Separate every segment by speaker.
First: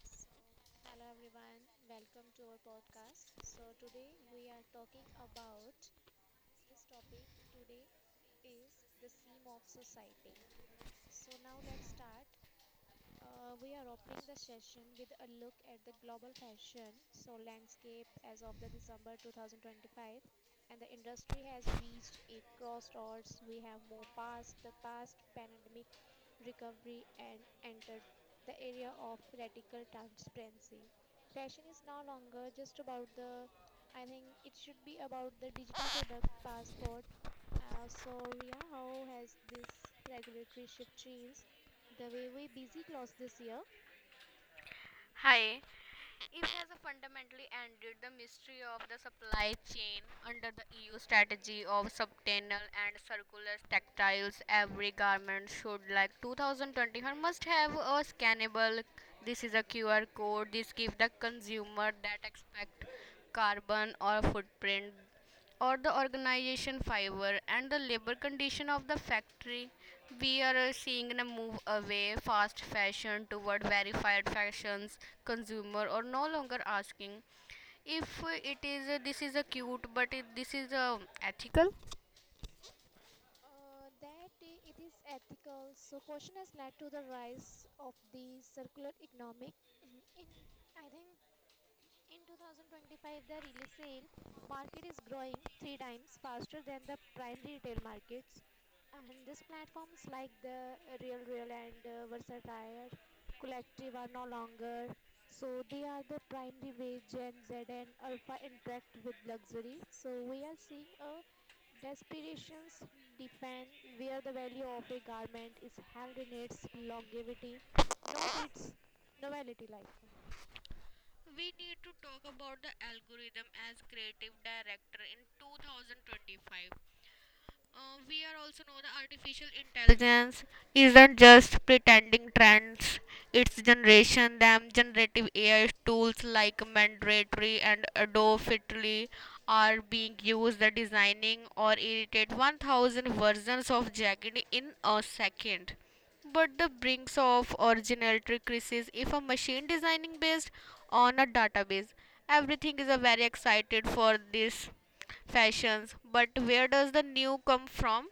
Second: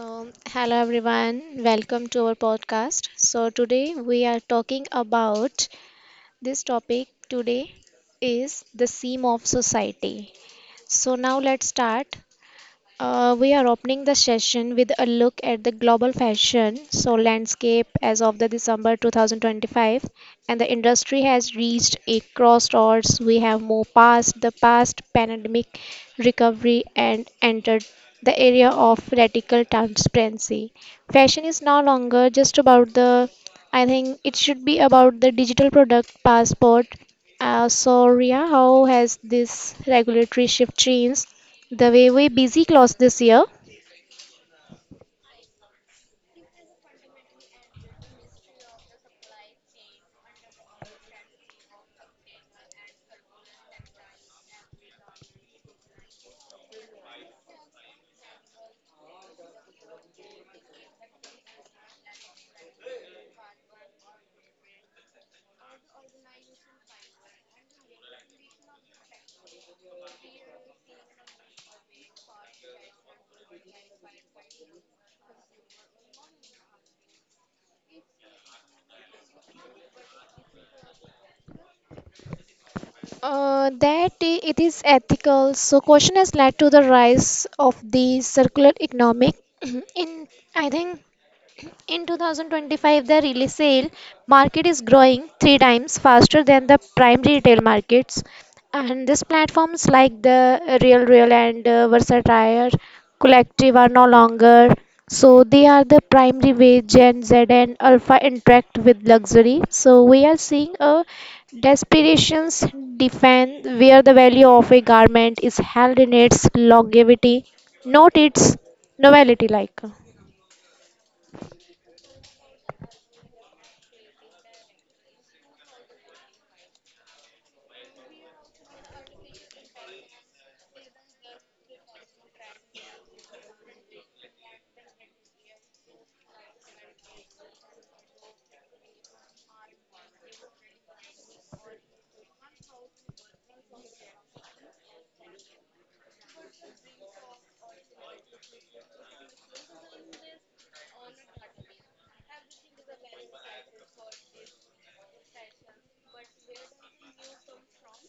Speaker 1: So, hello everyone, welcome to our podcast. So, today we are talking about this topic today is the seam of society. So, now let's start. We are opening the session with a look at the global fashion so landscape as of the December 2025, and the industry has reached a crossroads. We have moved past the past pandemic recovery and entered the area of radical transparency. Fashion is no longer just about the I think it should be about the digital product passport. So Ria, how has this regulatory shift changed the way we busy clause this year?
Speaker 2: Hi. It has fundamentally ended the mystery of the supply chain under the EU strategy of subtenal and circular textiles. Every garment should, like 2021, must have a scannable. This is a QR code. This gives the consumer that expect carbon or footprint or the organization fiber and the labor condition of the factory. We are seeing a move away fast fashion toward verified fashions. Consumer or no longer asking if it is this is a cute but this is ethical.
Speaker 1: It is ethical. So, question has led to the rise of the circular economic. In I think In 2025, the resale market is growing three times faster than the primary retail markets, and these platforms like the Real Real and Versatire Collective are no longer. So they are the primary way Gen Z and Alpha interact with luxury. So we are seeing a desperations defense where the value of a garment is held in its longevity, not its novelty like.
Speaker 2: We need to talk about the algorithm as creative director in 2025. We are also know that artificial intelligence isn't just pretending trends. It's generation them generative AI tools like Mandratory and Adobe Fitly are being used at designing or irritate 1,000 versions of Jagged in a second, but the brings of originality crisis if a machine designing based on a database, everything is a very excited for these fashions, but where does the new come from?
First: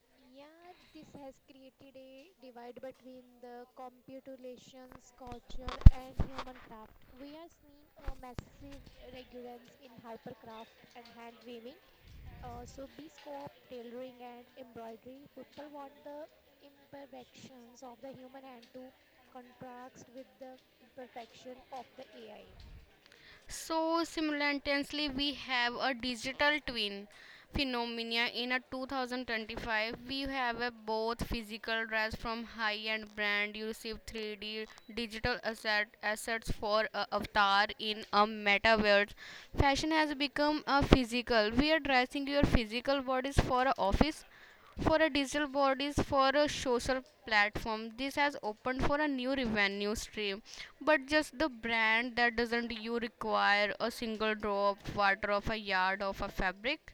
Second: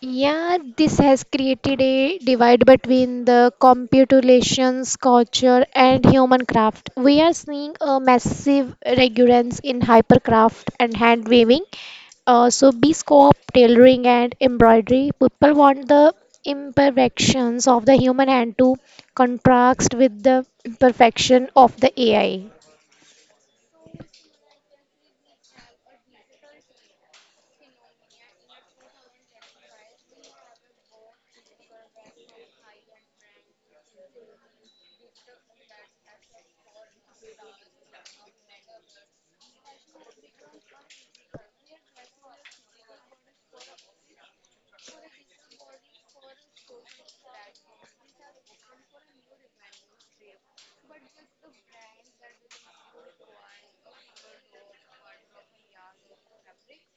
Speaker 1: Yeah, this has created a divide between the computations culture and human craft. We are seeing a massive recurrence in hypercraft and hand weaving. So bespoke tailoring and embroidery. People want the imperfections of the human hand to contrast with the perfection of the AI.
Speaker 2: So simultaneously, we have a digital twin phenomena in a 2025. We have a both physical dress from high-end brand. You receive 3D digital assets for a avatar in a metaverse. Fashion has become a physical. We are dressing your physical bodies for a office, for a digital bodies for a social platform. This has opened for a new revenue stream, but just the brand that doesn't you require a single drop water of a yard of a fabric.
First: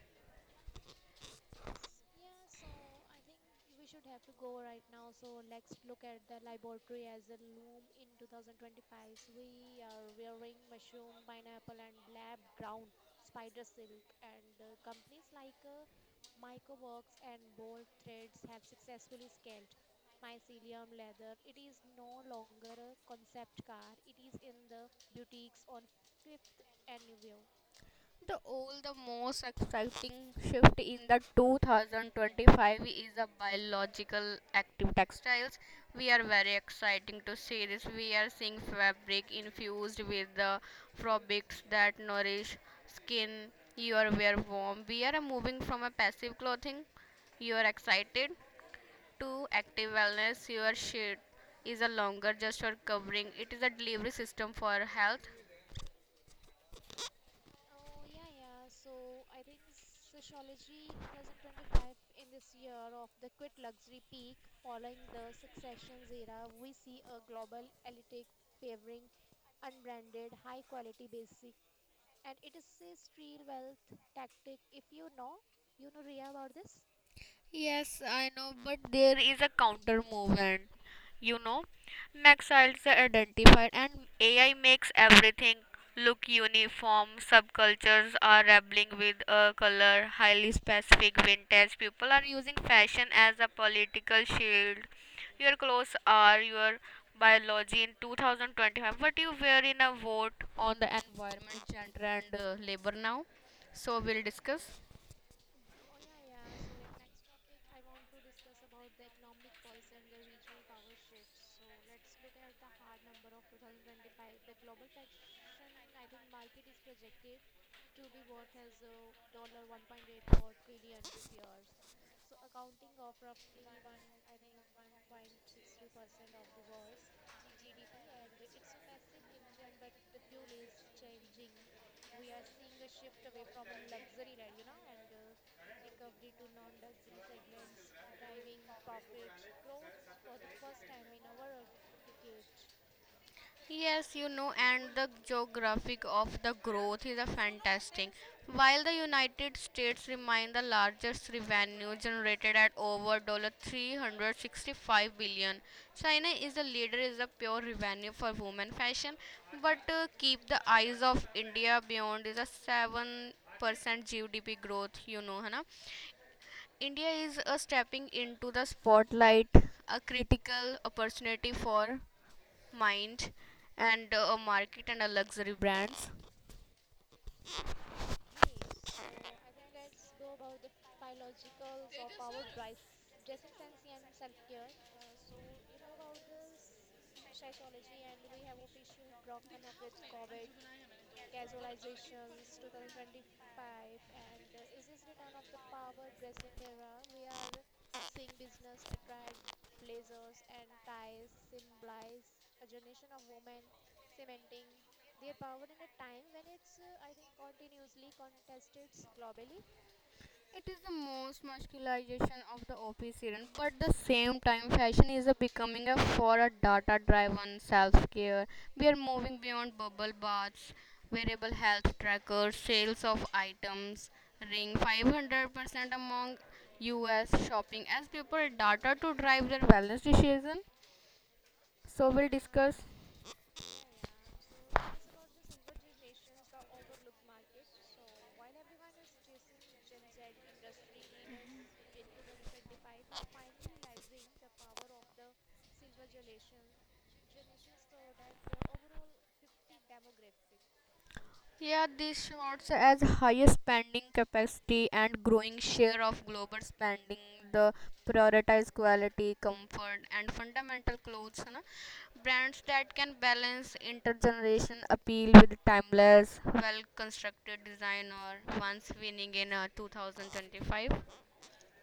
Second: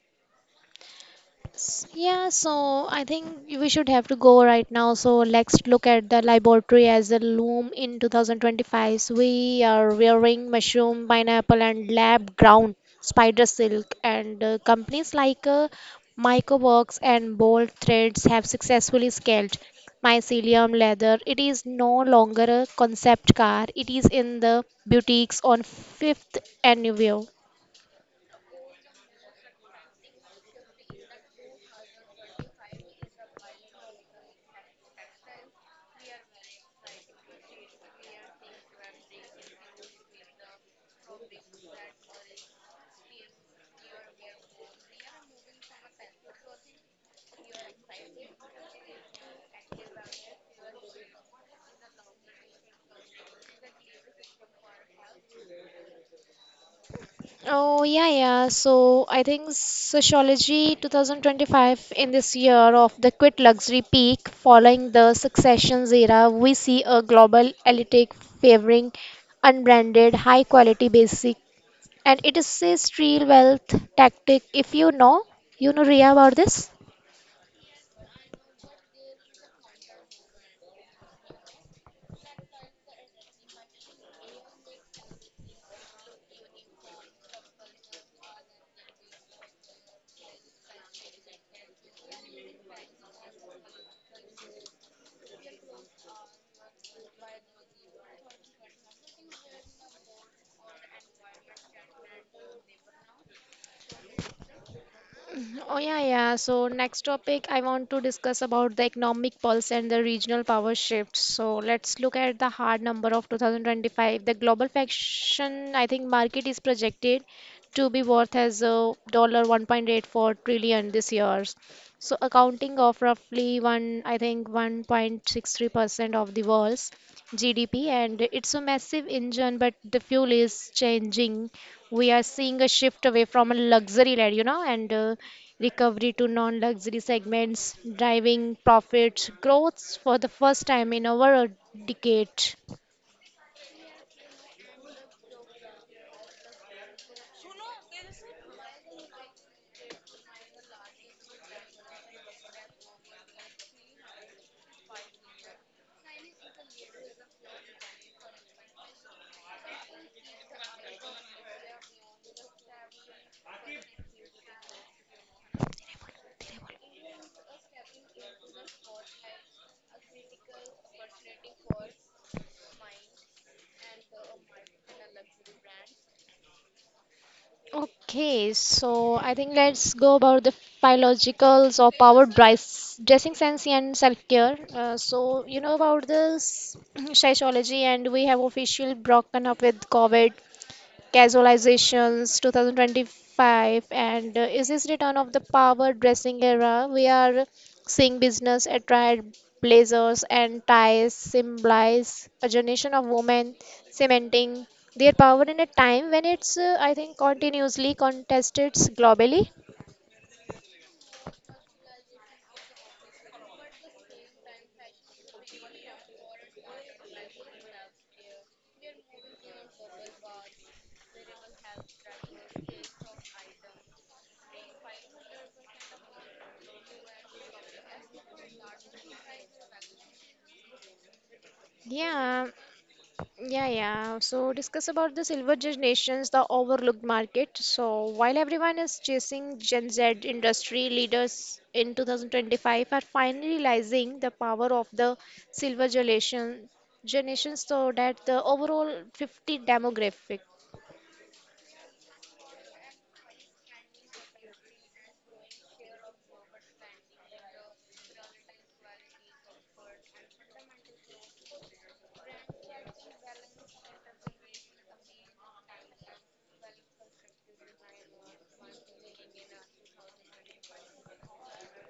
Speaker 1: Yeah, so I think we should have to go right now. So let's look at the laboratory as a loom in 2025. We are wearing mushroom, pineapple, and lab ground spider silk, and companies like Microworks and Bolt Threads have successfully scaled mycelium leather. It is no longer a concept car. It is in the boutiques on Fifth Avenue.
Speaker 2: The most exciting shift in the 2025 is the biological active textiles. We are very exciting to see this. We are seeing fabric infused with the fabrics that nourish skin. You are very warm. We are moving from a passive clothing. You are excited to active wellness. Your shit is a longer just for covering. It is a delivery system for health.
Speaker 1: Oh, yeah, yeah. So I think Sociology 2025 in this year of the quit luxury peak following the successions era, we see a global elite favoring unbranded, high quality basic. And it is a street wealth tactic. If you know, you know Ria about this?
Speaker 2: Yes, I know, but there is a counter movement. You know, Naxalites are identified, and AI makes everything look uniform. Subcultures are rebelling with a color, highly specific vintage. People are using fashion as a political shield. Your clothes are your biology in 2025. What you wear in a vote on the environment, gender, and labor now. So we'll discuss.
Speaker 1: Oh yeah, yeah. So next topic I want to discuss about the economic pulse and the regional power shift. So let's look at the hard number of 2025. The global fashion, I think, market is projected to be worth as a dollar 1.84 trillion this year. So accounting of roughly one, I think 1.63% of the world's GDP, and it's a massive engine, but the fuel is changing. We are seeing a shift away from a luxury led, you know, and recovery to non-luxury segments, driving profits growths for the first time in over a decade.
Speaker 2: Yes, and the geographic of the growth is a fantastic. While the United States remain the largest revenue generated at over $365. China is the leader is a pure revenue for women fashion, but keep the eyes of India beyond is a 7% GDP growth, Hana, India is stepping into the spotlight, a critical opportunity for mind and a market and a luxury brands.
Speaker 1: Okay, so I think let's go about the biologicals of our dress, dressing sense and self-care. So you know about this psychology, and we have officially broken up with COVID. Casualizations 2025 and is this return of the power dressing era? We are seeing business attire blazers and ties symbolize a generation of women cementing their power in a time when I think, continuously contested globally.
Speaker 2: It is the most masculinization of the OP serum, but the same time, fashion is a becoming a for a data-driven self-care. We are moving beyond bubble baths, wearable health trackers, sales of items, ring 500% among U.S. shopping as people data to drive their wellness decision. So we'll
Speaker 1: Yeah.
Speaker 2: discuss.
Speaker 1: Yeah, yeah. So discuss about the silver generations, the overlooked market. So while everyone is chasing Gen Z, industry leaders in 2025 are finally realizing the power of the silver generation so that the overall 50 demographic.
Speaker 2: Yeah, this shows as higher spending capacity and growing share of global spending, the prioritize quality, comfort, and fundamental clothes. Na. Brands that can balance intergeneration appeal with timeless, well constructed design or once winning in 2025.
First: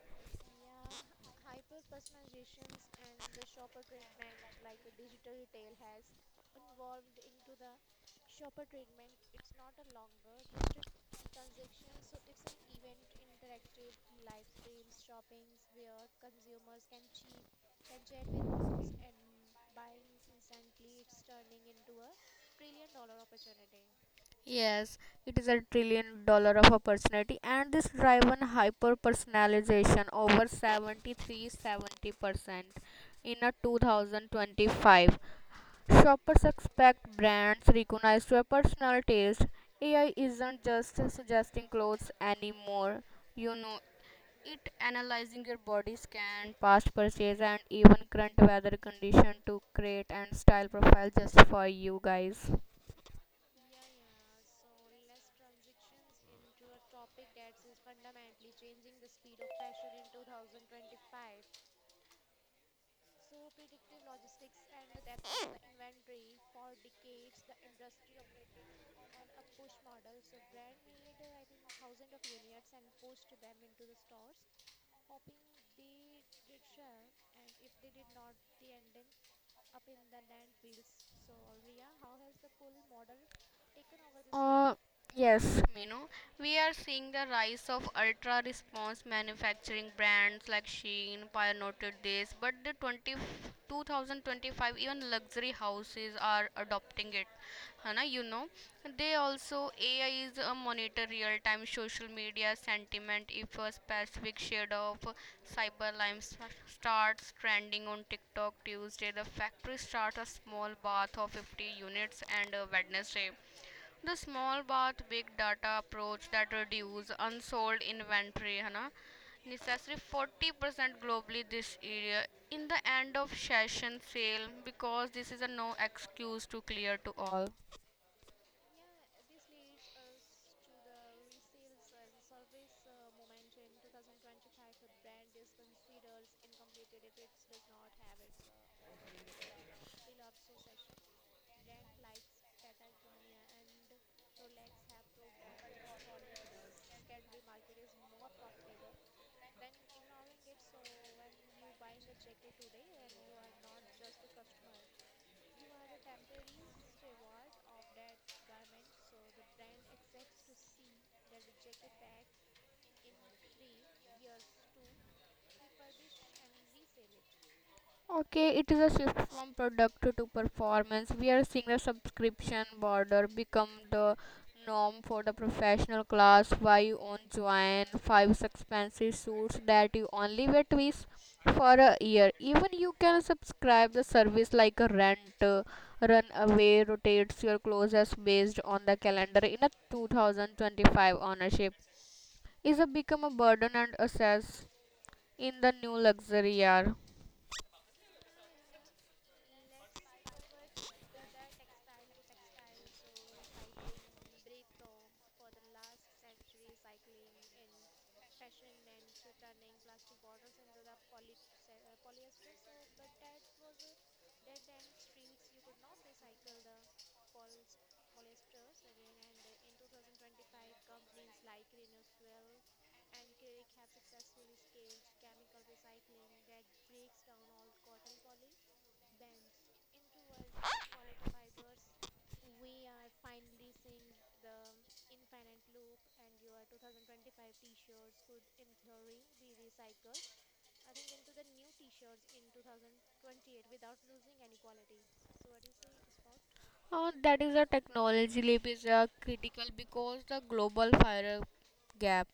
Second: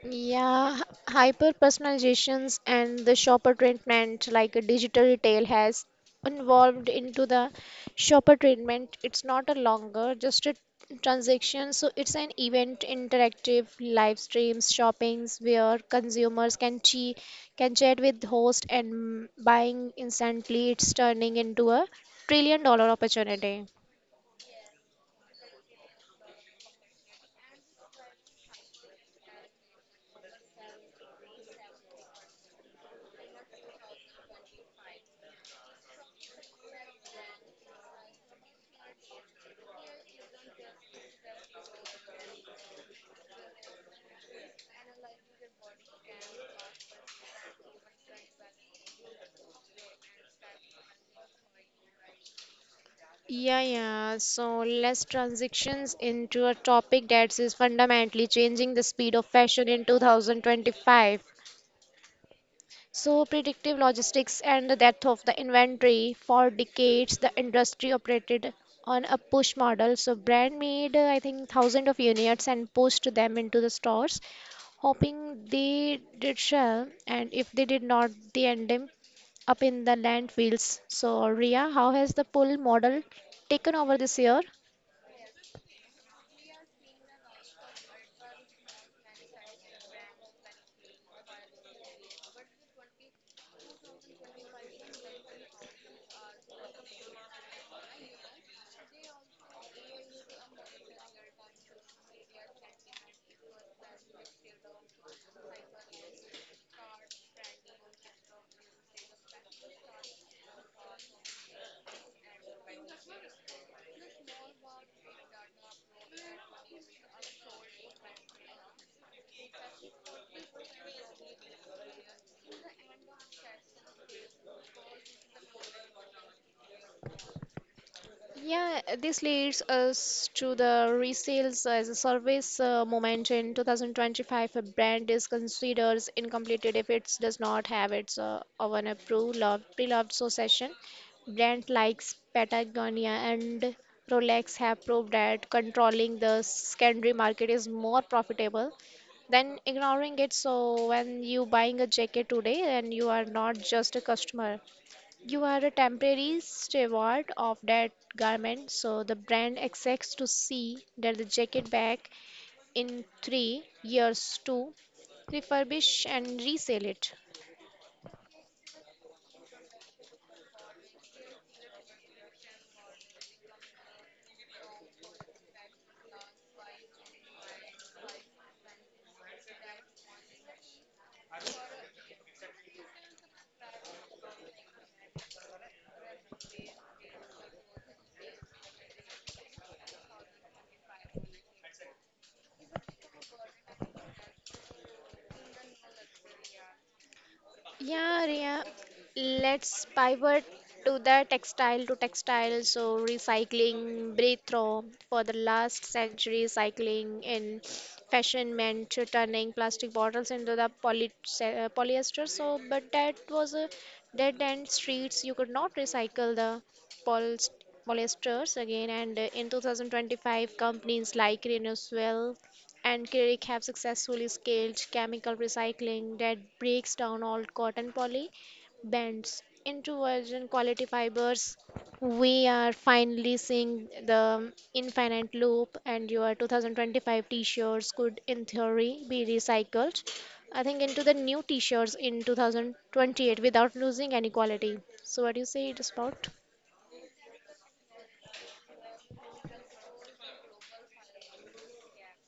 Speaker 1: Yeah, hyper personalizations and the shopper treatment, like a digital retail, has evolved into the shopper treatment. It's not a longer just a transaction, so it's an event, interactive live streams, shoppings where consumers can chat with host and buying instantly. It's turning into a trillion dollar opportunity.
Speaker 2: Yes, it is $1 trillion of opportunity, and this driven hyper personalization over seventy three seventy percent in a 2025. Shoppers expect brands recognized to a personal taste. AI isn't just suggesting clothes anymore, you know, it analyzing your body scan, past purchase, and even current weather condition to create and style profile just for you guys.
Speaker 1: Yeah, yeah. So let's transitions into a topic that is fundamentally changing the speed of fashion in 2025. So predictive logistics and the death of the inventory. For decades, the industry operated on a push model. So brand made, I think, thousands of units and pushed them into the stores, hoping they did sell. And if they did not, they end up up in the landfills. So Ria, how has the pull model taken over this year?
Speaker 2: Uh, yes. We are seeing the rise of ultra response manufacturing brands like Shein pioneered this, but the 20 2025 even luxury houses are adopting it. Hana, they also AI is a monitor real time social media sentiment if a specific shade of cyberlime starts trending on TikTok Tuesday, the factory starts a small bath of 50 units and a Wednesday, the small but big data approach that reduce unsold inventory है ना necessary 40% globally this area in the end of session sale because this is a no excuse to clear to all.
Speaker 1: Yeah, this leads us to the resales as a service moment in 2025. A brand is considered incomplete if it does not have its own approved loved, pre-loved succession. Brands like Patagonia and Rolex have proved that controlling the secondary market is more profitable than ignoring it. So when you buying a jacket today, and you are not just a customer, you are a temporary steward of that garment, so the brand expects to see that the jacket back in 3 years to refurbish and resell it.
Speaker 2: Okay, it is a shift from product to performance. We are seeing the subscription border become the norm for the professional class. Why you own join five expensive suits that you only wear twice for a year. Even you can subscribe the service like a rent. Run away rotates your clothes based on the calendar in a 2025. Ownership is a become a burden and assess in the new luxury year.
Speaker 1: Yeah, Ria, let's pivot to the textile to textile. So, recycling breakthrough for the last century, cycling in fashion meant to turning plastic bottles into the polyester. So, but that was a dead end streets. You could not recycle the polyst- polyesters again. And in 2025, companies like Renewal and Kirk have successfully scaled chemical recycling that breaks down old cotton poly bands into virgin quality fibers. We are finally seeing the infinite loop, and your 2025 t shirts could, in theory, be recycled. I think into the new t shirts in 2028 without losing any quality. So, what do you say it is about?
Speaker 2: That is a technology leap is critical because the global fire gap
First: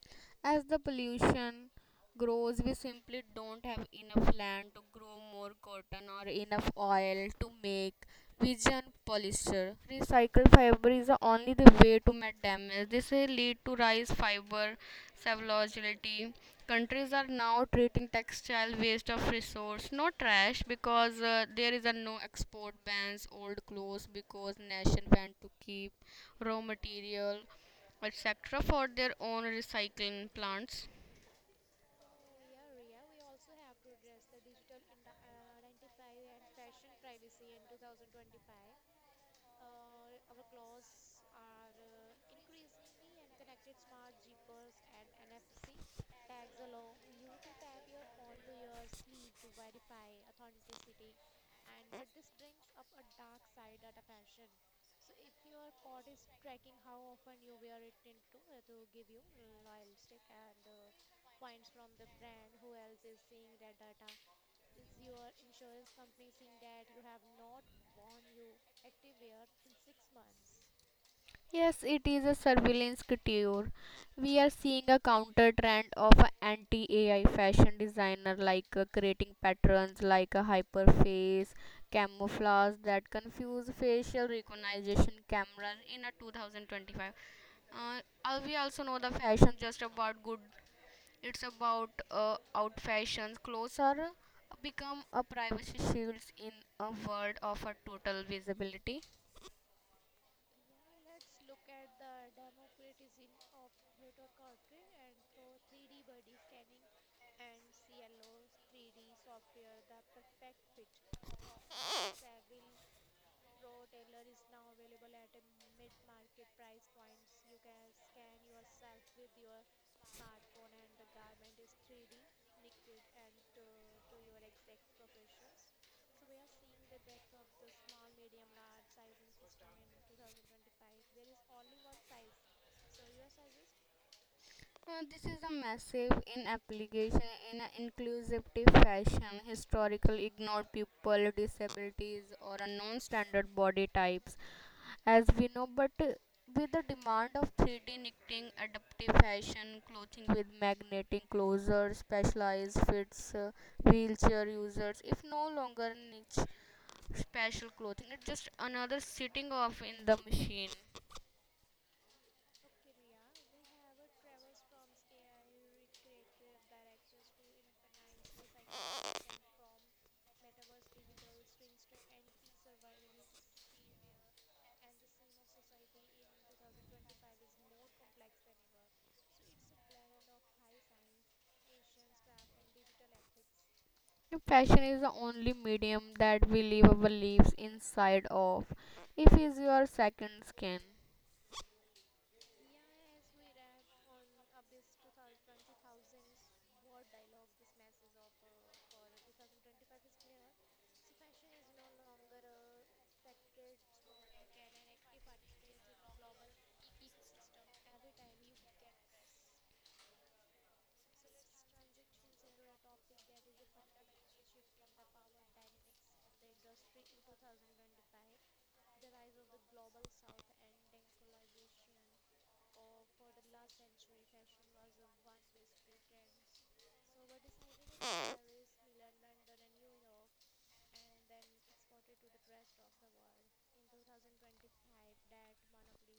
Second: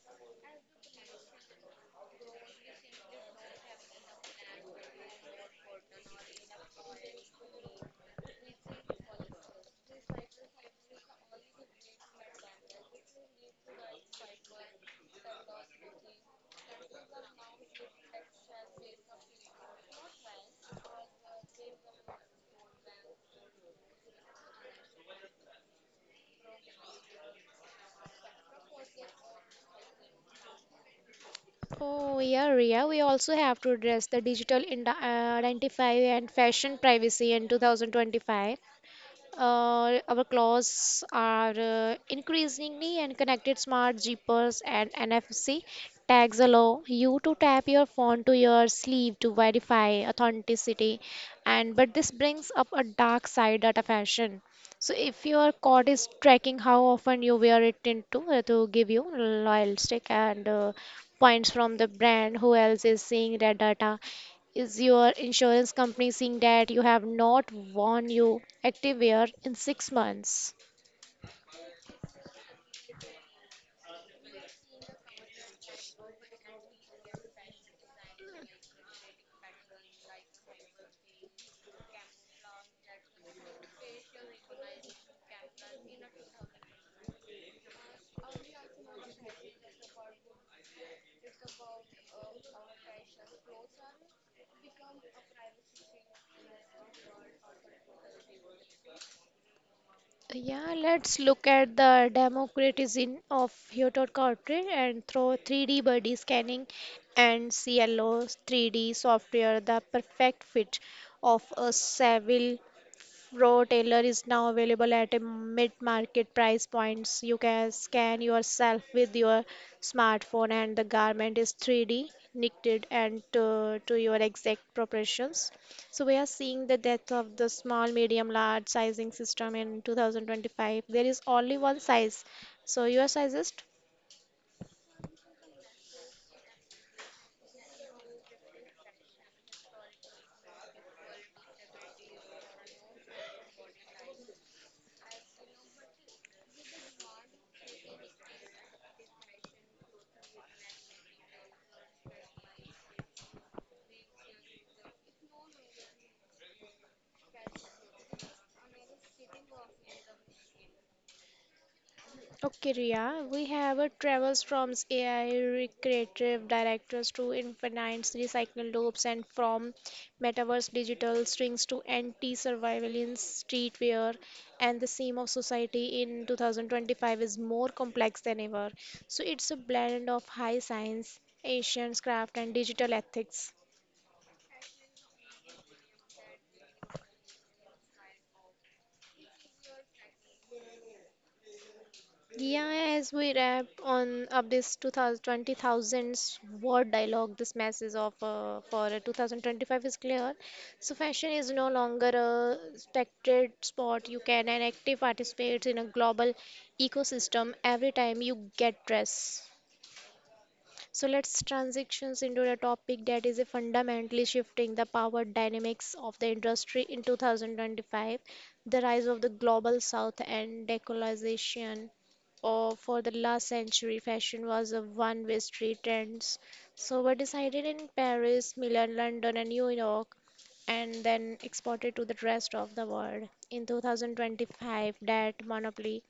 Speaker 2: as the pollution grows, we simply don't have enough land to grow more cotton or enough oil to make vision polyester. Recycled fiber is the only the way to make damage. This will lead to rise fiber savagility. Countries are now treating textile waste of resource no trash because there is a no export bans old clothes because nation want to keep raw material etc for their own recycling plants.
Speaker 1: Oh, yeah, Ria. We also have to address the identify and fashion privacy in 2025. Our claws are increasingly and connected smart jeepers and NFC tags allow you to tap your phone to your sleeve to verify authenticity and but this brings up a dark side at a fashion. So if your cord is tracking how often you wear it into to give you loyal stick and points from the brand, who else is seeing that data? Is your insurance company seeing that you have not worn your Activewear in 6 months?
Speaker 2: Yes, it is a surveillance couture. We are seeing a counter trend of anti-AI fashion designer like creating patterns like a hyperface camouflage that confuse facial recognition cameras in a 2025. We also know the fashion just about good. It's about out fashions. Clothes are become a privacy shields in a world of a total visibility.
Speaker 1: Yeah, let's look at the democratization of Hyotot Corporate, and through 3D body scanning and CLO 3D software, the perfect fit of a civil Pro Tailor is now available at a mid-market price points. You can scan yourself with your smartphone and the garment is 3D knitted and to your exact proportions. So we are seeing the death of the small, medium, large sizing system in 2025. There is only one size. So your sizes
Speaker 2: This is a massive in application in an inclusive fashion. Historical ignored people, disabilities, or a non-standard body types, as we know. But with the demand of 3D knitting, adaptive fashion, clothing with magnetic closure, specialized fits, wheelchair users, if no longer niche special clothing, it's just another sitting off in the machine.
Speaker 1: Okay, Ria, we have a travels from AI recreative directors to infinite recycle loops and from metaverse digital strings to anti-surveillance streetwear, and the theme of society in 2025 is more complex than ever. So it's a blend of high science, ancient craft and digital ethics.
Speaker 2: Fashion is the only medium that we live our lives inside of. If is your second skin.
Speaker 1: Yeah, as we wrap on up this 2000 word dialogue, this message of for 2025 is clear. So fashion is no longer a spectated sport. You can an active participate in a global ecosystem every time you get dressed. So let's transitions into the topic that is a fundamentally shifting the power dynamics of the industry in 2025, the rise of the global south and decolonization. Or for the last century, fashion was a one-way street trends. So were decided in Paris, Milan, London, and New York, and then exported to the rest of the world. In 2025, that monopoly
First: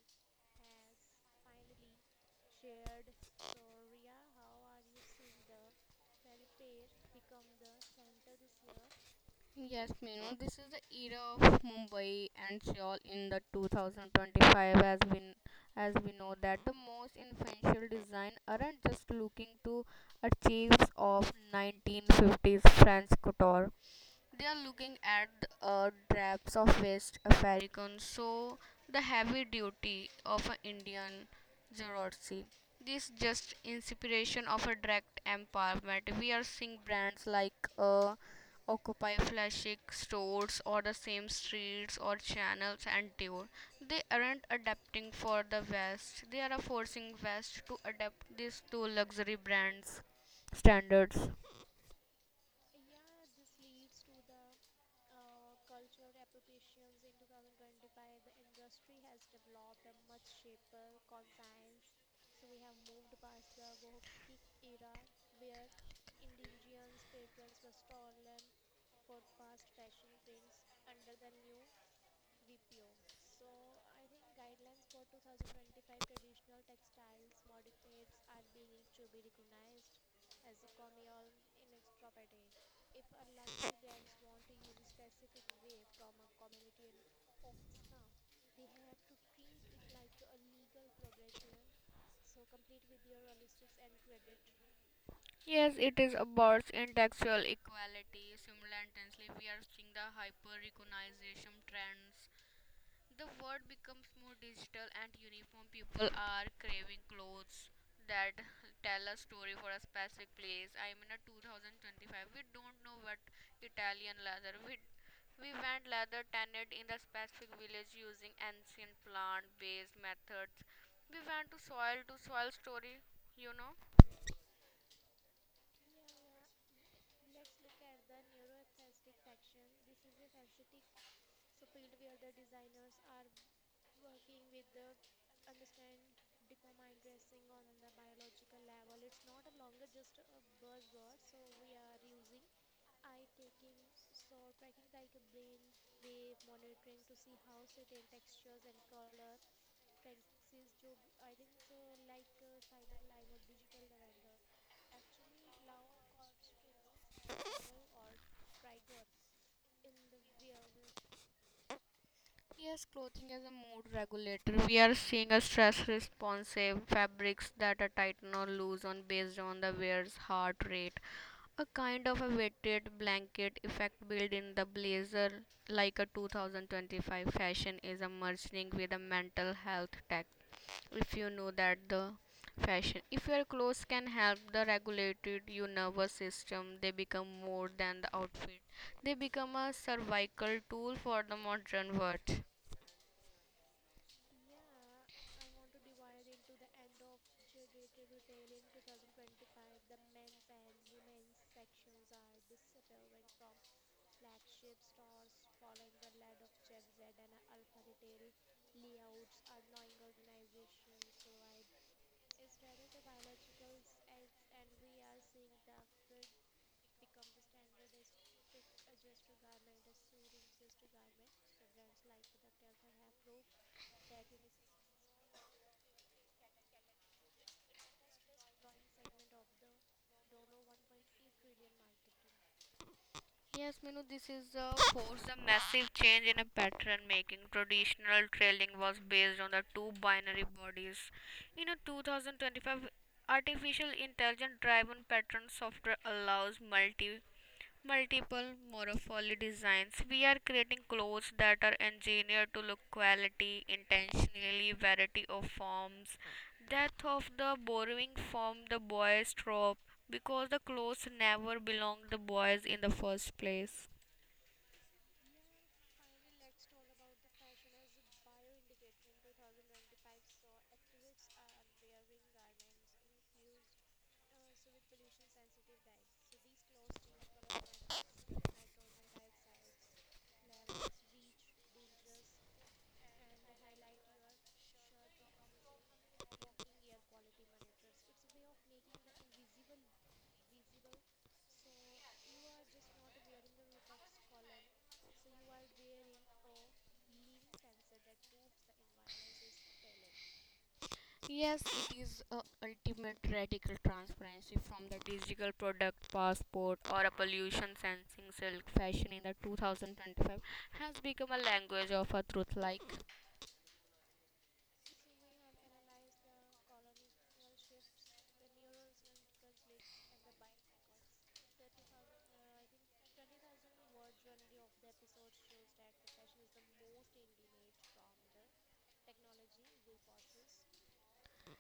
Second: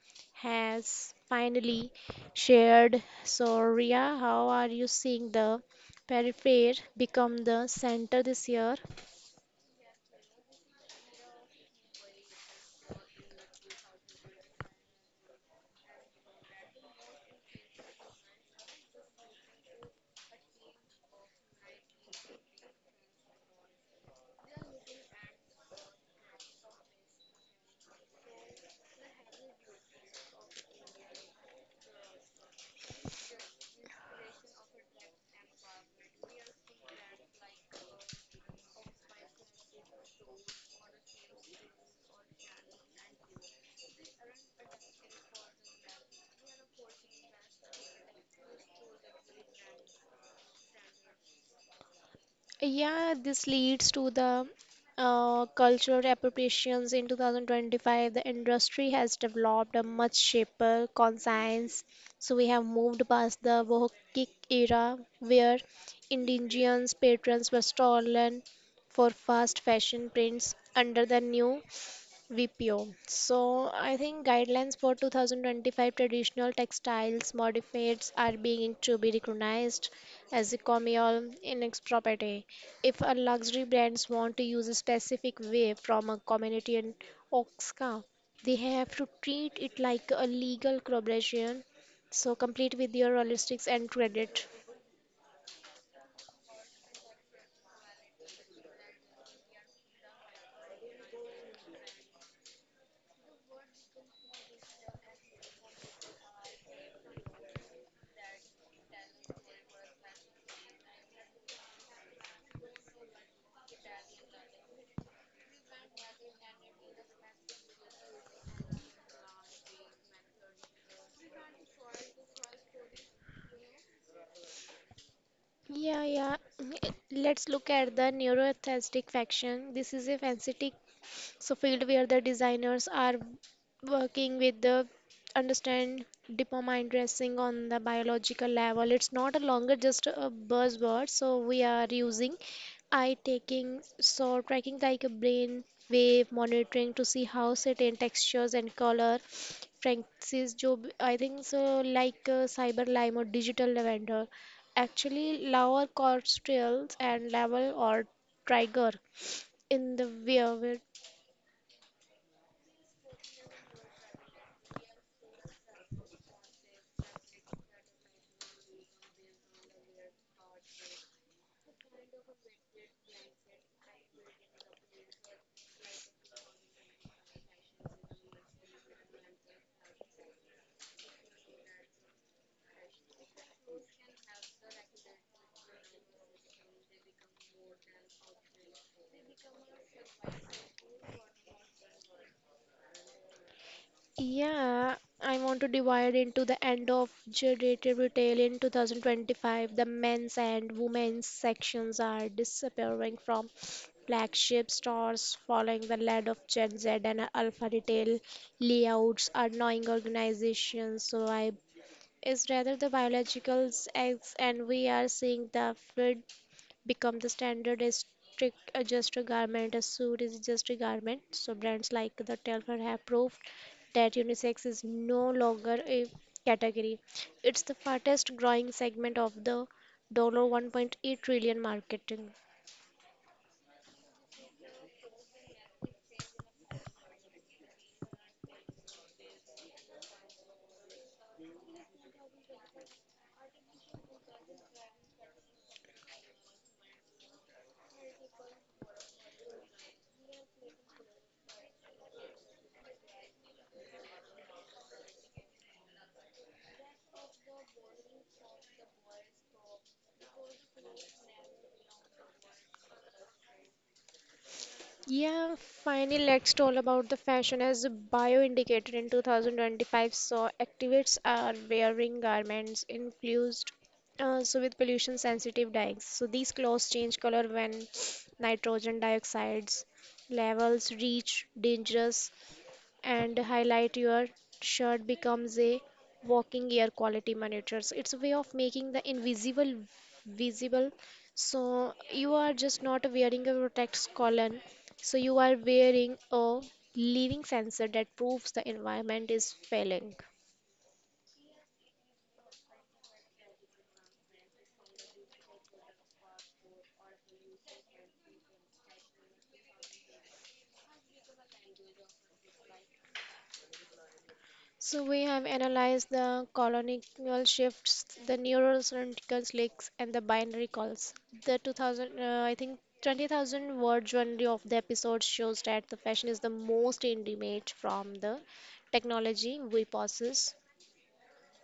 Speaker 1: has finally shared. So, Ria, how are you seeing the periphery become the center this year?
Speaker 2: Yes, Minu, this is the era of Mumbai and Seoul in the 2025, as we know that the most influential design aren't just looking to achieves of 1950s French couture. They are looking at the drapes of West African, so the heavy duty of an Indian Zorotsi. This just inspiration of a direct empowerment. We are seeing brands like uh, occupy flashing stores or the same streets or channels and tour. They aren't adapting for the West. They are forcing West to adapt this to luxury brands standards.
Speaker 1: Yeah, this leads to the cultural appropriations in 2025. The industry has developed a much sharper conscience. So we have moved past the Bohkic era where indigenous patrons were stolen for fast fashion prints under the new VPO. So I think guidelines for 2025 traditional textiles modifieds are being to be recognized as economy or inex property. If a luxury brands want to use a specific wave from a community in oxka, they have to treat it like a legal collaboration. So complete with your holistics and credit.
Speaker 2: Yes, it is about intellectual equality. Simultaneously, we are seeing the hyper-recognition trends. The world becomes more digital and uniform. People are craving clothes that tell a story for a specific place. I mean, a 2025, we don't know what Italian leather. We went leather tanned in the specific village using ancient plant-based methods. We went to soil story, you know.
Speaker 1: Yeah, yeah. Mm, let's look at the neuroaesthetic faction. This is a facetic so field where the designers are working with the understand dopamine dressing on the biological level. It's not a longer just a buzzword. So we are using eye taking so tracking like a brain wave monitoring to see how certain textures and color francis job I think so like cyber lime or digital lavender actually lower cortical and level or trigger in the weaver.
Speaker 2: Yes, clothing as a mood regulator. We are seeing a stress responsive fabrics that are tighten or loose on based on the wearer's heart rate. A kind of a weighted blanket effect built in the blazer like a 2025 fashion is emerging with a mental health tech. If you know that the fashion if your clothes can help the regulated your nervous system, they become more than the outfit, they become a cervical tool for the modern world.
Speaker 1: Yeah, I want to divide into the end of generative retail in 2025. The men's and women's sections are disappearing from flagship stores following the lead of Gen Z and Alpha retail layouts are knowing organizations. So I is rather the biologicals eggs, and we are seeing the become the standard as strict just a garment a suit is just a garment. So brands like the Telfar have proved that unisex is no longer a category. It's the fastest growing segment of the dollar 1.8 trillion market.
Speaker 2: Yes, Minu, this is forced a massive change in a pattern making. Traditional trailing was based on the two binary bodies. In a 2025, artificial intelligence driven pattern software allows multiple morphology designs. We are creating clothes that are engineered to look quality, intentionally variety of forms. Death of the borrowing from the boys trope because the clothes never belonged the boys in the first place.
Speaker 1: Yeah, finally, let's talk about the fashion as a bioindicator in 2025. So, activists are wearing garments infused with pollution sensitive dyes. So, these clothes change color when nitrogen dioxide's levels reach dangerous and highlight your shirt becomes a walking air quality monitors. It's a way of making the invisible visible. So you are just not wearing a protect colon, so you are wearing a living sensor that proves the environment is failing.
Speaker 2: Yes, it is a ultimate radical transparency from the digital product passport or a pollution sensing silk fashion in the 2025 has become a language of a truth like.
Speaker 1: So we have analyzed the colonial shifts, the neural syntax leaks, and the binary calls. The 2000, I think 20,000 word journey of the episode shows that the fashion is the most intimate from the technology we possess.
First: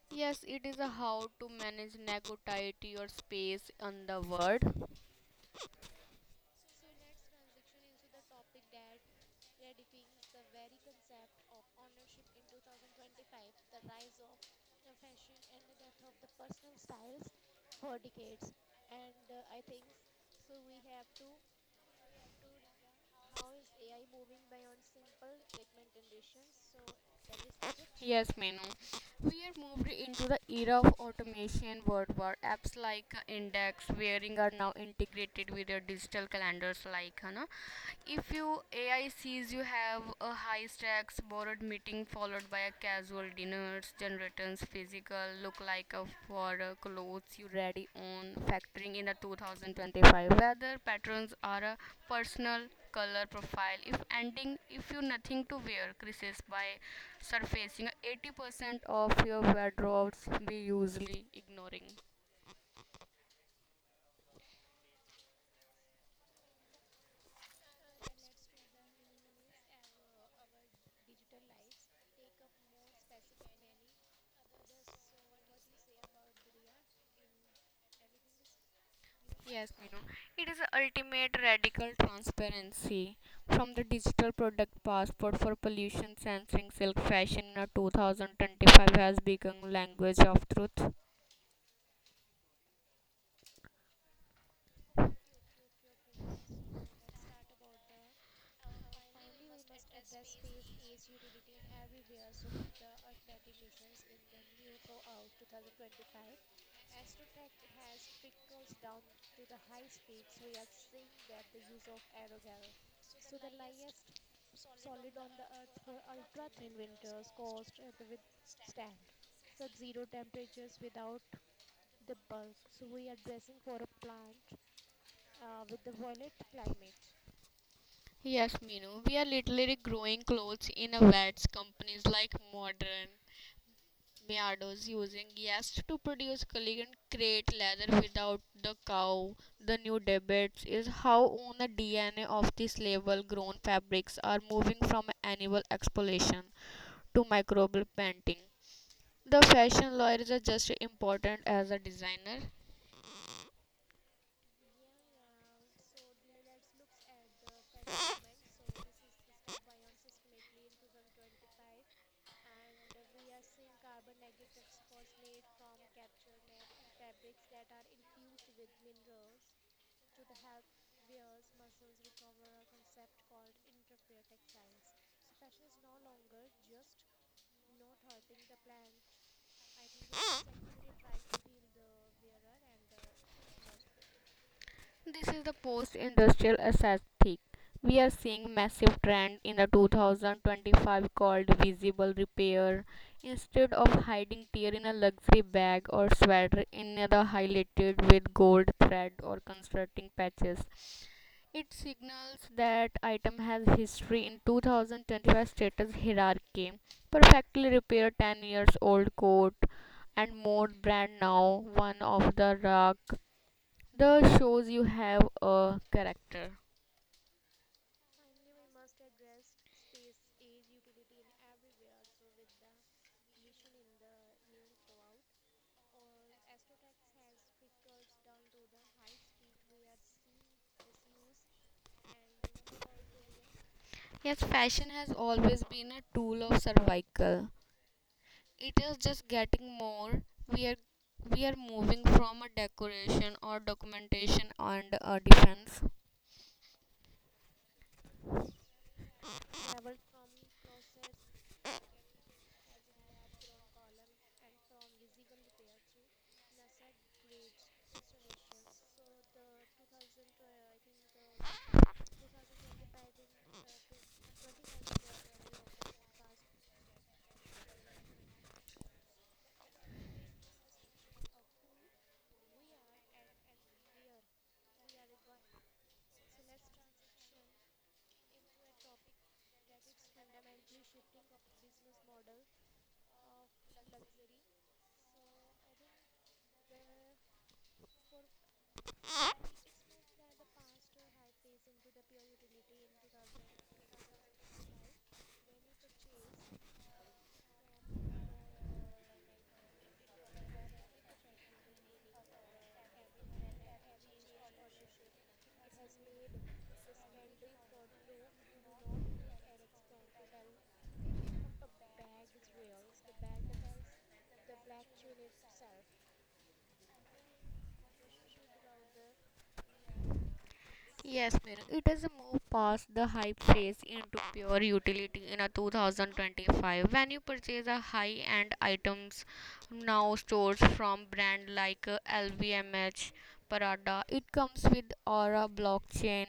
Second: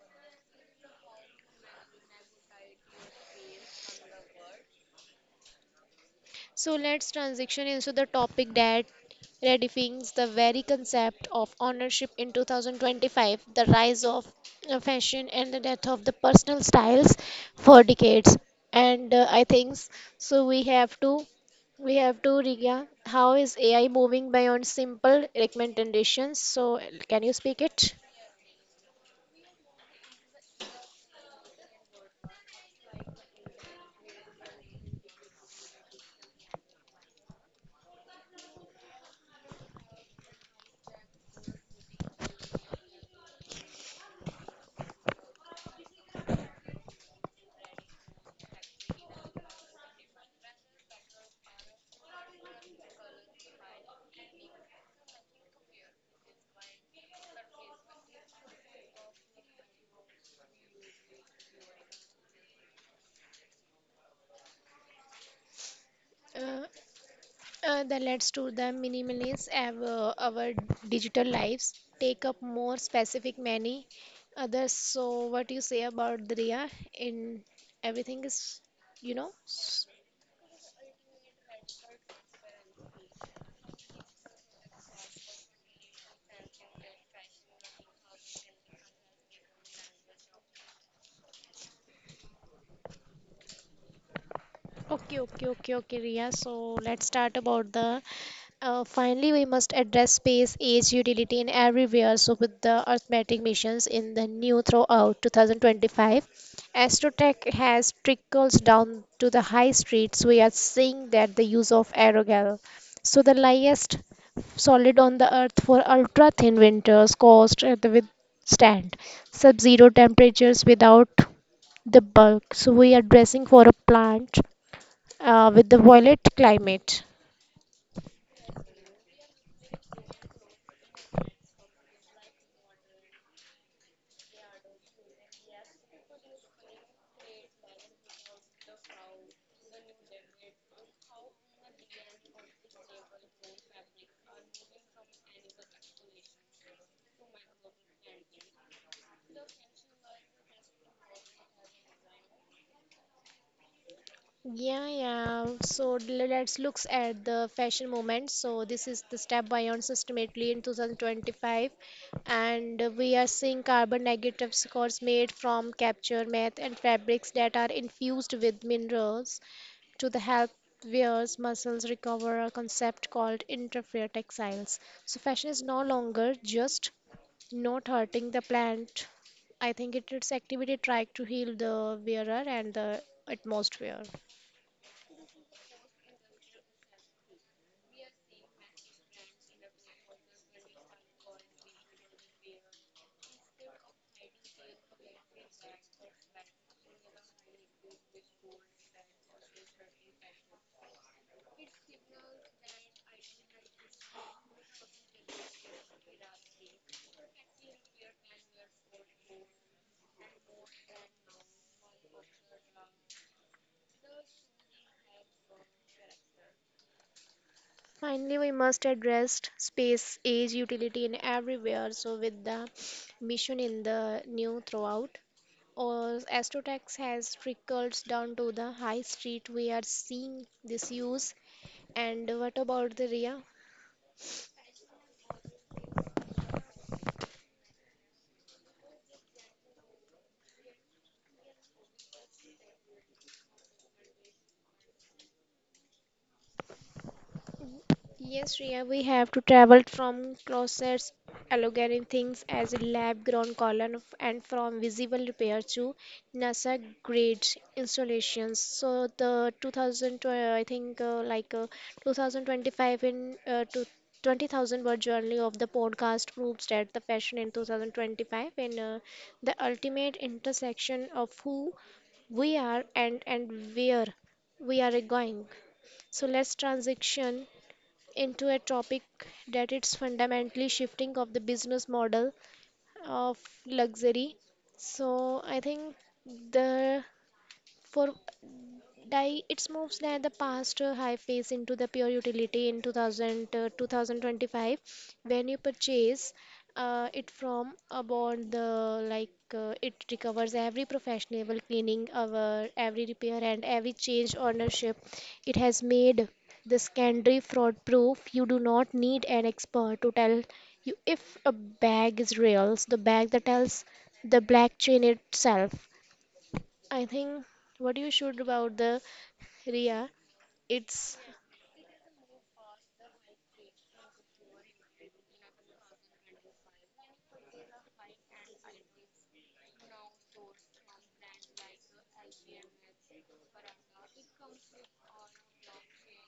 Speaker 2: Yes, it is a how to manage negativity or space on the word.
Speaker 1: So let's transition into the topic that redefines the very concept of ownership in 2025, the rise of fashion and the death of the personal styles for decades. And I think s- So, we have to Riya, how is AI moving beyond simple recommendations? So can you speak it?
Speaker 2: Yes, Menu. We are moved into the era of automation worldwide. Apps like Index, Wearing are now integrated with your digital calendars like Hana. If you AI sees you have a high stakes borrowed meeting followed by a casual dinners, generators, physical, look like a for clothes you ready on factoring in the 2025 weather patterns are personal color profile if ending if you nothing to wear creases by surfacing 80% of your wardrobes we usually ignoring.
Speaker 1: The let's to the minimalists of our digital lives take up more specific many others. So what do you say about the Riya in everything is you know
Speaker 2: Yes,
Speaker 1: s-
Speaker 2: it is a ultimate radical transparency from the digital product passport for pollution censoring silk fashion in a 2025 has become language of truth.
Speaker 1: okay, okay, okay, okay, Riya. So let's start about the finally, we must address space age utility in everywhere. So, with the arithmetic missions in the new throughout 2025, Astrotech has trickles down to the high streets. We are seeing that the use of aerogel, so the lightest solid on the earth for ultra thin winters, caused the withstand sub zero temperatures without the bulk. So, we are dressing for a plant with the violet climate.
Speaker 2: Yes, Minu. We are literally growing clothes in a vats companies like Modern Meadows using yeast to produce collegiate great leather without the cow. The new debate is how on the DNA of these label grown fabrics are moving from animal exploitation to microbial painting. The fashion lawyer is just as important as a designer.
Speaker 1: Yeah, yeah. So let's look at the fashion movement. So this is the step beyond systematically in 2025, and we are seeing carbon negative scores made from capture meth and fabrics that are infused with minerals to the help wearers muscles recover, a concept called interfere textiles. So fashion is no longer just not hurting the plant. I think it, its activity tried to heal the wearer and the atmosphere.
Speaker 2: This is the post-industrial aesthetic. We are seeing massive trend in the 2025 called visible repair. Instead of hiding tear in a luxury bag or sweater, another highlighted with gold thread or constructing patches. It signals that item has history in 2025 status hierarchy. Perfectly repaired 10 years old coat and more brand now one of the rock the shows you have a character.
Speaker 1: Finally, we must address space, age, utility in everywhere. So, with the mission in the new throughout, or Astrotex has trickled down to the high street. We are seeing this use. And what about the Ria?
Speaker 2: Yes, fashion has always been a tool of survival. It is just getting more. We are we are moving from a decoration or documentation and a defense.
Speaker 1: Yes, Shreya, we have to travel from closets, algorithm things as a lab grown column and from visible repair to NASA grade installations. So the 2000, I think 2025 in to 20,000 word journey of the podcast proves that the fashion in 2025 in the ultimate intersection of who we are and where we are going. So let's transition into a topic that it's fundamentally shifting of the business model of luxury. So I think the for die it's moves that the past high phase into the pure utility in 2000 2025. When you purchase it from a bond the like it recovers every professional cleaning our every repair and every change ownership it has made the secondary fraud proof. You do not need an expert to tell you if a bag is real, the bag that tells the black chain itself. I think what you should about the RIA, it's
Speaker 2: Yes, Miran, it has moved past the hype phase into pure utility in a 2025. When you purchase a high-end items, now stores from brand like LVMH, Prada, it comes with Aura blockchain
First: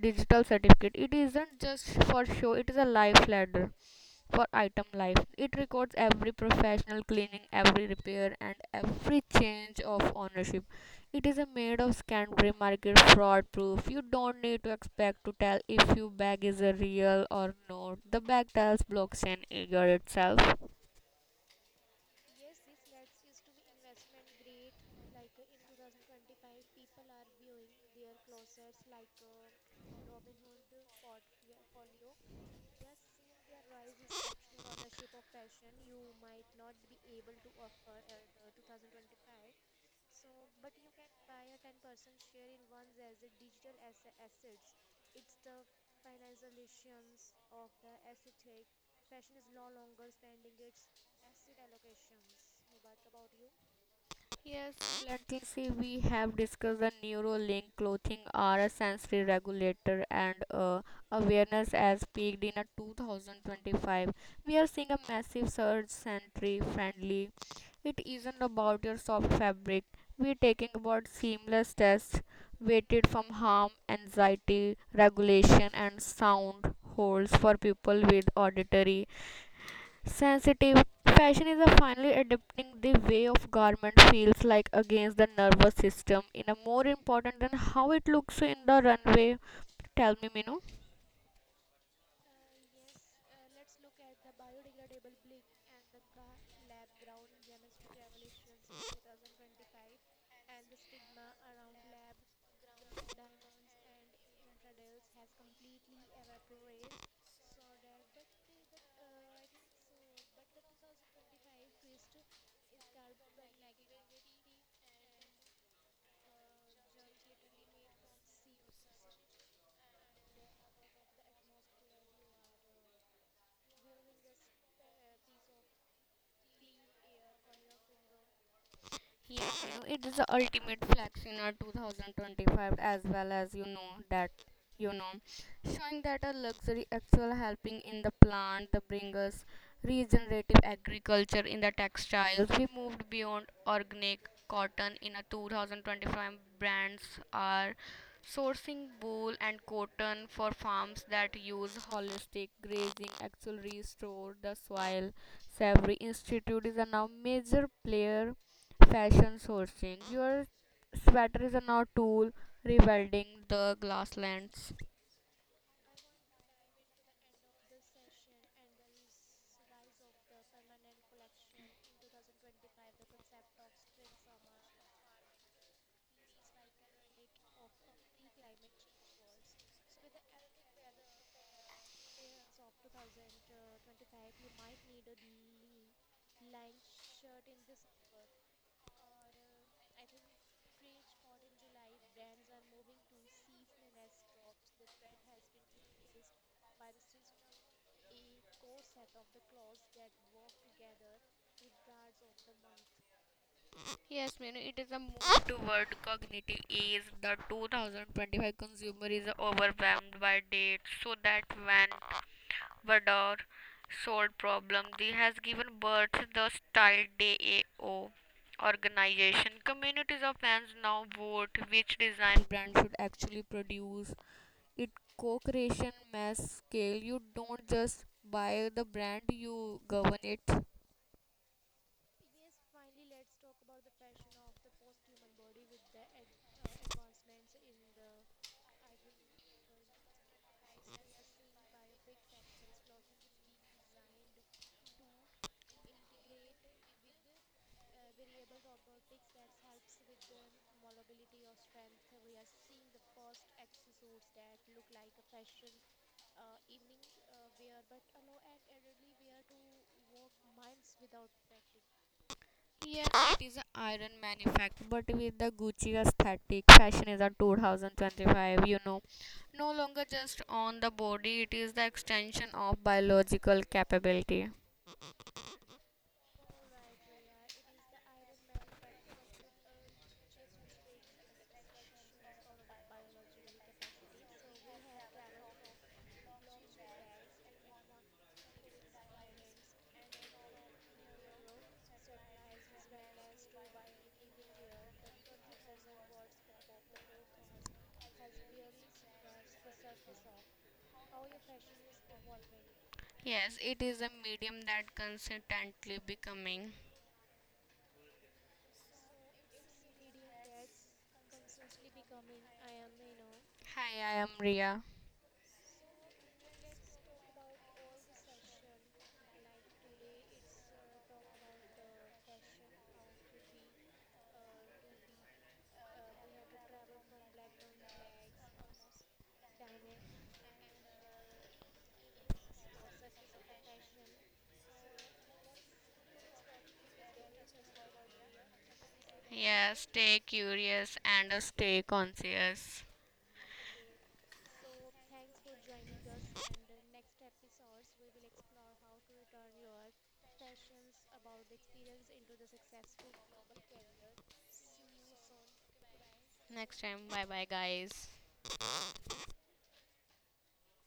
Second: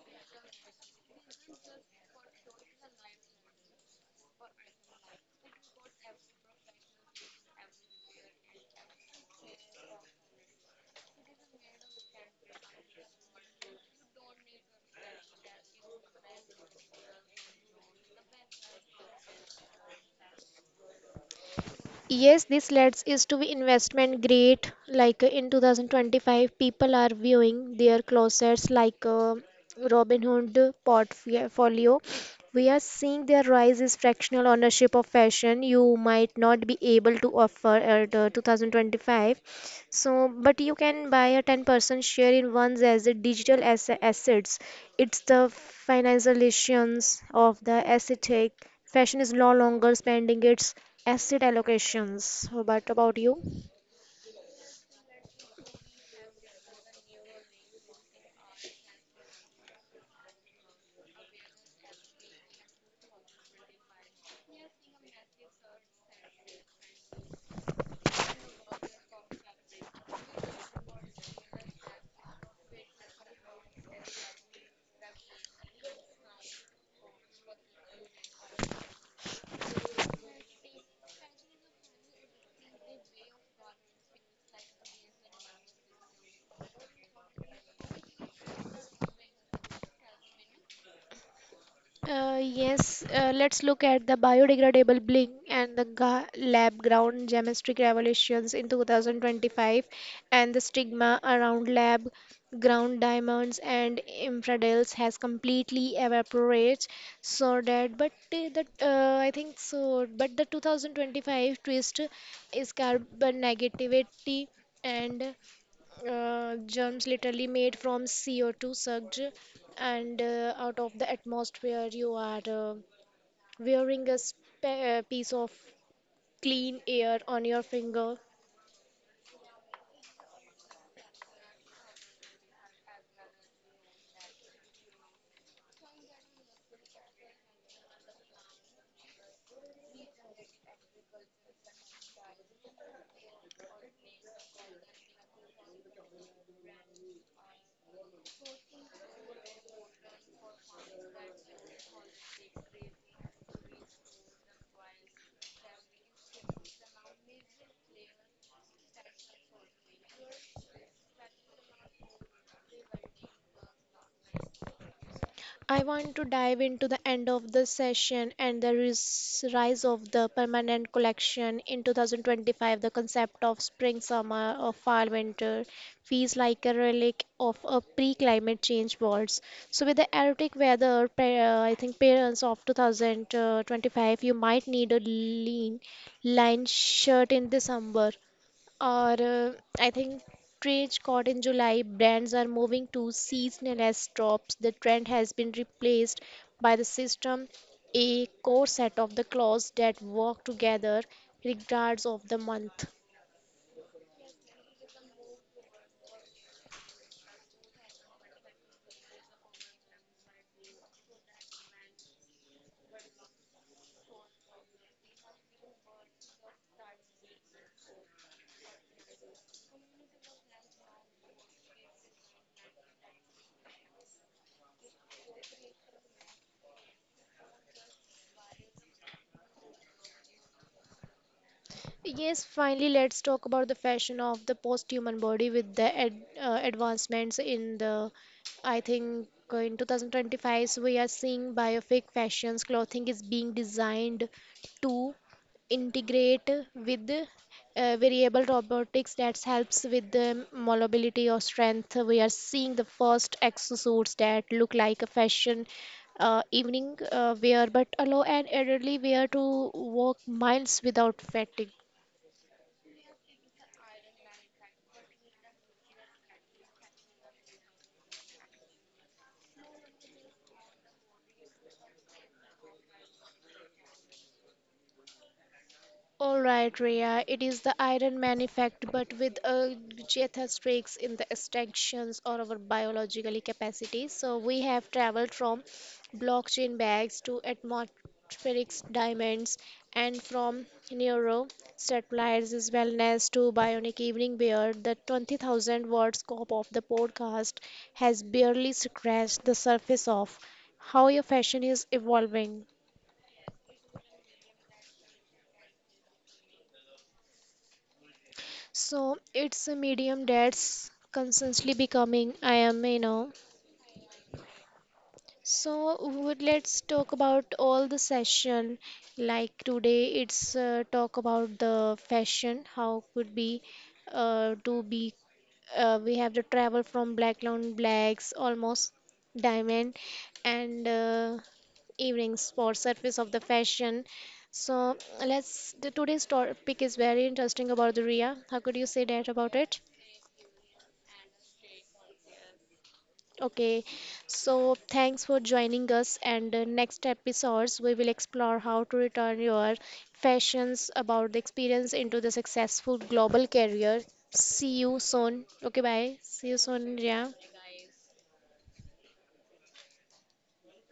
Speaker 2: digital certificate. It isn't just for show; it is a life ladder for item life. It records every professional cleaning, every repair, and every change of ownership. It is a made of Canterbury market fraud proof. You don't need to expect to tell if your bag is a real or not. The bag tells blockchain eager itself.
Speaker 1: Yes, this leads is to be investment grade. Like in 2025, people are viewing their closets like Robinhood portfolio. We are seeing their rise is fractional ownership of fashion. You might not be able to offer at 2025. So, but you can buy a 10% share in one's as asset, digital asset, assets. It's the financializations of the asset take. Fashion is no longer spending its asset allocations. So, But about you?
Speaker 2: Yes, let's see. We have discussed the neurolink clothing are a sensory regulator and awareness as peaked in a 2025. We are seeing a massive surge sensory friendly. It isn't about your soft fabric. We're talking about seamless tests weighted from harm, anxiety, regulation, and sound holes for people with auditory sensitive. Fashion is a finally adapting the way of garment feels like against the nervous system in a more important than how it looks in the runway. Tell me, Minu.
Speaker 1: Yes, let's look at the biodegradable bling and the lab grown gemistry revelations in 2025 and the stigma around lab ground diamonds and infradels has completely evaporated. So that, but that I think so. But the 2025 twist is carbon negativity and germs literally made from CO2 sucked and out of the atmosphere. You are wearing a piece of clean air on your finger.
Speaker 2: Yeah, it is the ultimate flex in our 2025 as well as you know that you know showing that a luxury actual helping in the plant the bringers regenerative agriculture in the textiles we moved beyond organic cotton in a 2025 brands are sourcing wool and cotton for farms that use holistic grazing actually restore the soil. Savory institute is a now major player. Fashion sourcing. Your sweater is now tool rebuilding the glasslands.
Speaker 1: I want to dive into the end of the session and the rise of the permanent collection in 2025. The concept of spring, summer, or fall, winter feels like a relic of a pre-climate change world. So, with the erratic weather, I think parents of 2025, you might need a lean line shirt in December or I think trades caught in July. Brands are moving to seasonal as drops. The trend has been replaced by the system, a core set of the clothes that work together regardless of the month.
Speaker 2: Yes, Manu, it is a move toward cognitive ease. The 2025 consumer is overwhelmed by debt, so that when Vador sold problem, they has given birth to the style DAO organization. Communities of fans now vote which design brand should actually produce it, co-creation mass scale. You don't just buy the brand, you govern it.
Speaker 1: Yes, finally, let's talk about the fashion of the post-human body with the advancements in the, I think, in 2025, so we are seeing biopic fashions. Clothing is being designed to integrate with variable robotics that helps with the mobility or strength. We are seeing the first exosuits that look like a fashion evening wear, but allow an elderly wear to walk miles without fatigue.
Speaker 2: Yes, it is an iron manufactured but with the gucci aesthetic fashion is a 2025, no longer just on the body, it is the extension of biological capability.
Speaker 1: All right, Rhea, it is the Iron Man effect, but with a geothestrics in the extinctions or our biologically capacity. So we have traveled from blockchain bags to atmospheric diamonds and from neuro satellites as wellness to bionic evening beer. The 20,000 word scope of the podcast has barely scratched the surface of how your fashion is evolving.
Speaker 2: Yes, it is a medium that consistently becoming.
Speaker 1: So it's a medium that's constantly becoming. I am, you know.
Speaker 2: Hi, I am Ria.
Speaker 1: So would let's talk about all the session. Like today, it's talk about the fashion. How could be to be. We have the travel from black on blacks, almost diamond, and evening sports surface of the fashion. So let's the today's topic is very interesting about the Ria. How could you say that about it?
Speaker 2: Yes, stay curious and stay conscious.
Speaker 1: Okay, so thanks for joining us. And next episodes, we will explore how to return your fashions about the experience into the successful global career. See you soon. Okay, bye. See you
Speaker 2: Next
Speaker 1: soon,
Speaker 2: time, bye
Speaker 1: yeah.
Speaker 2: bye guys.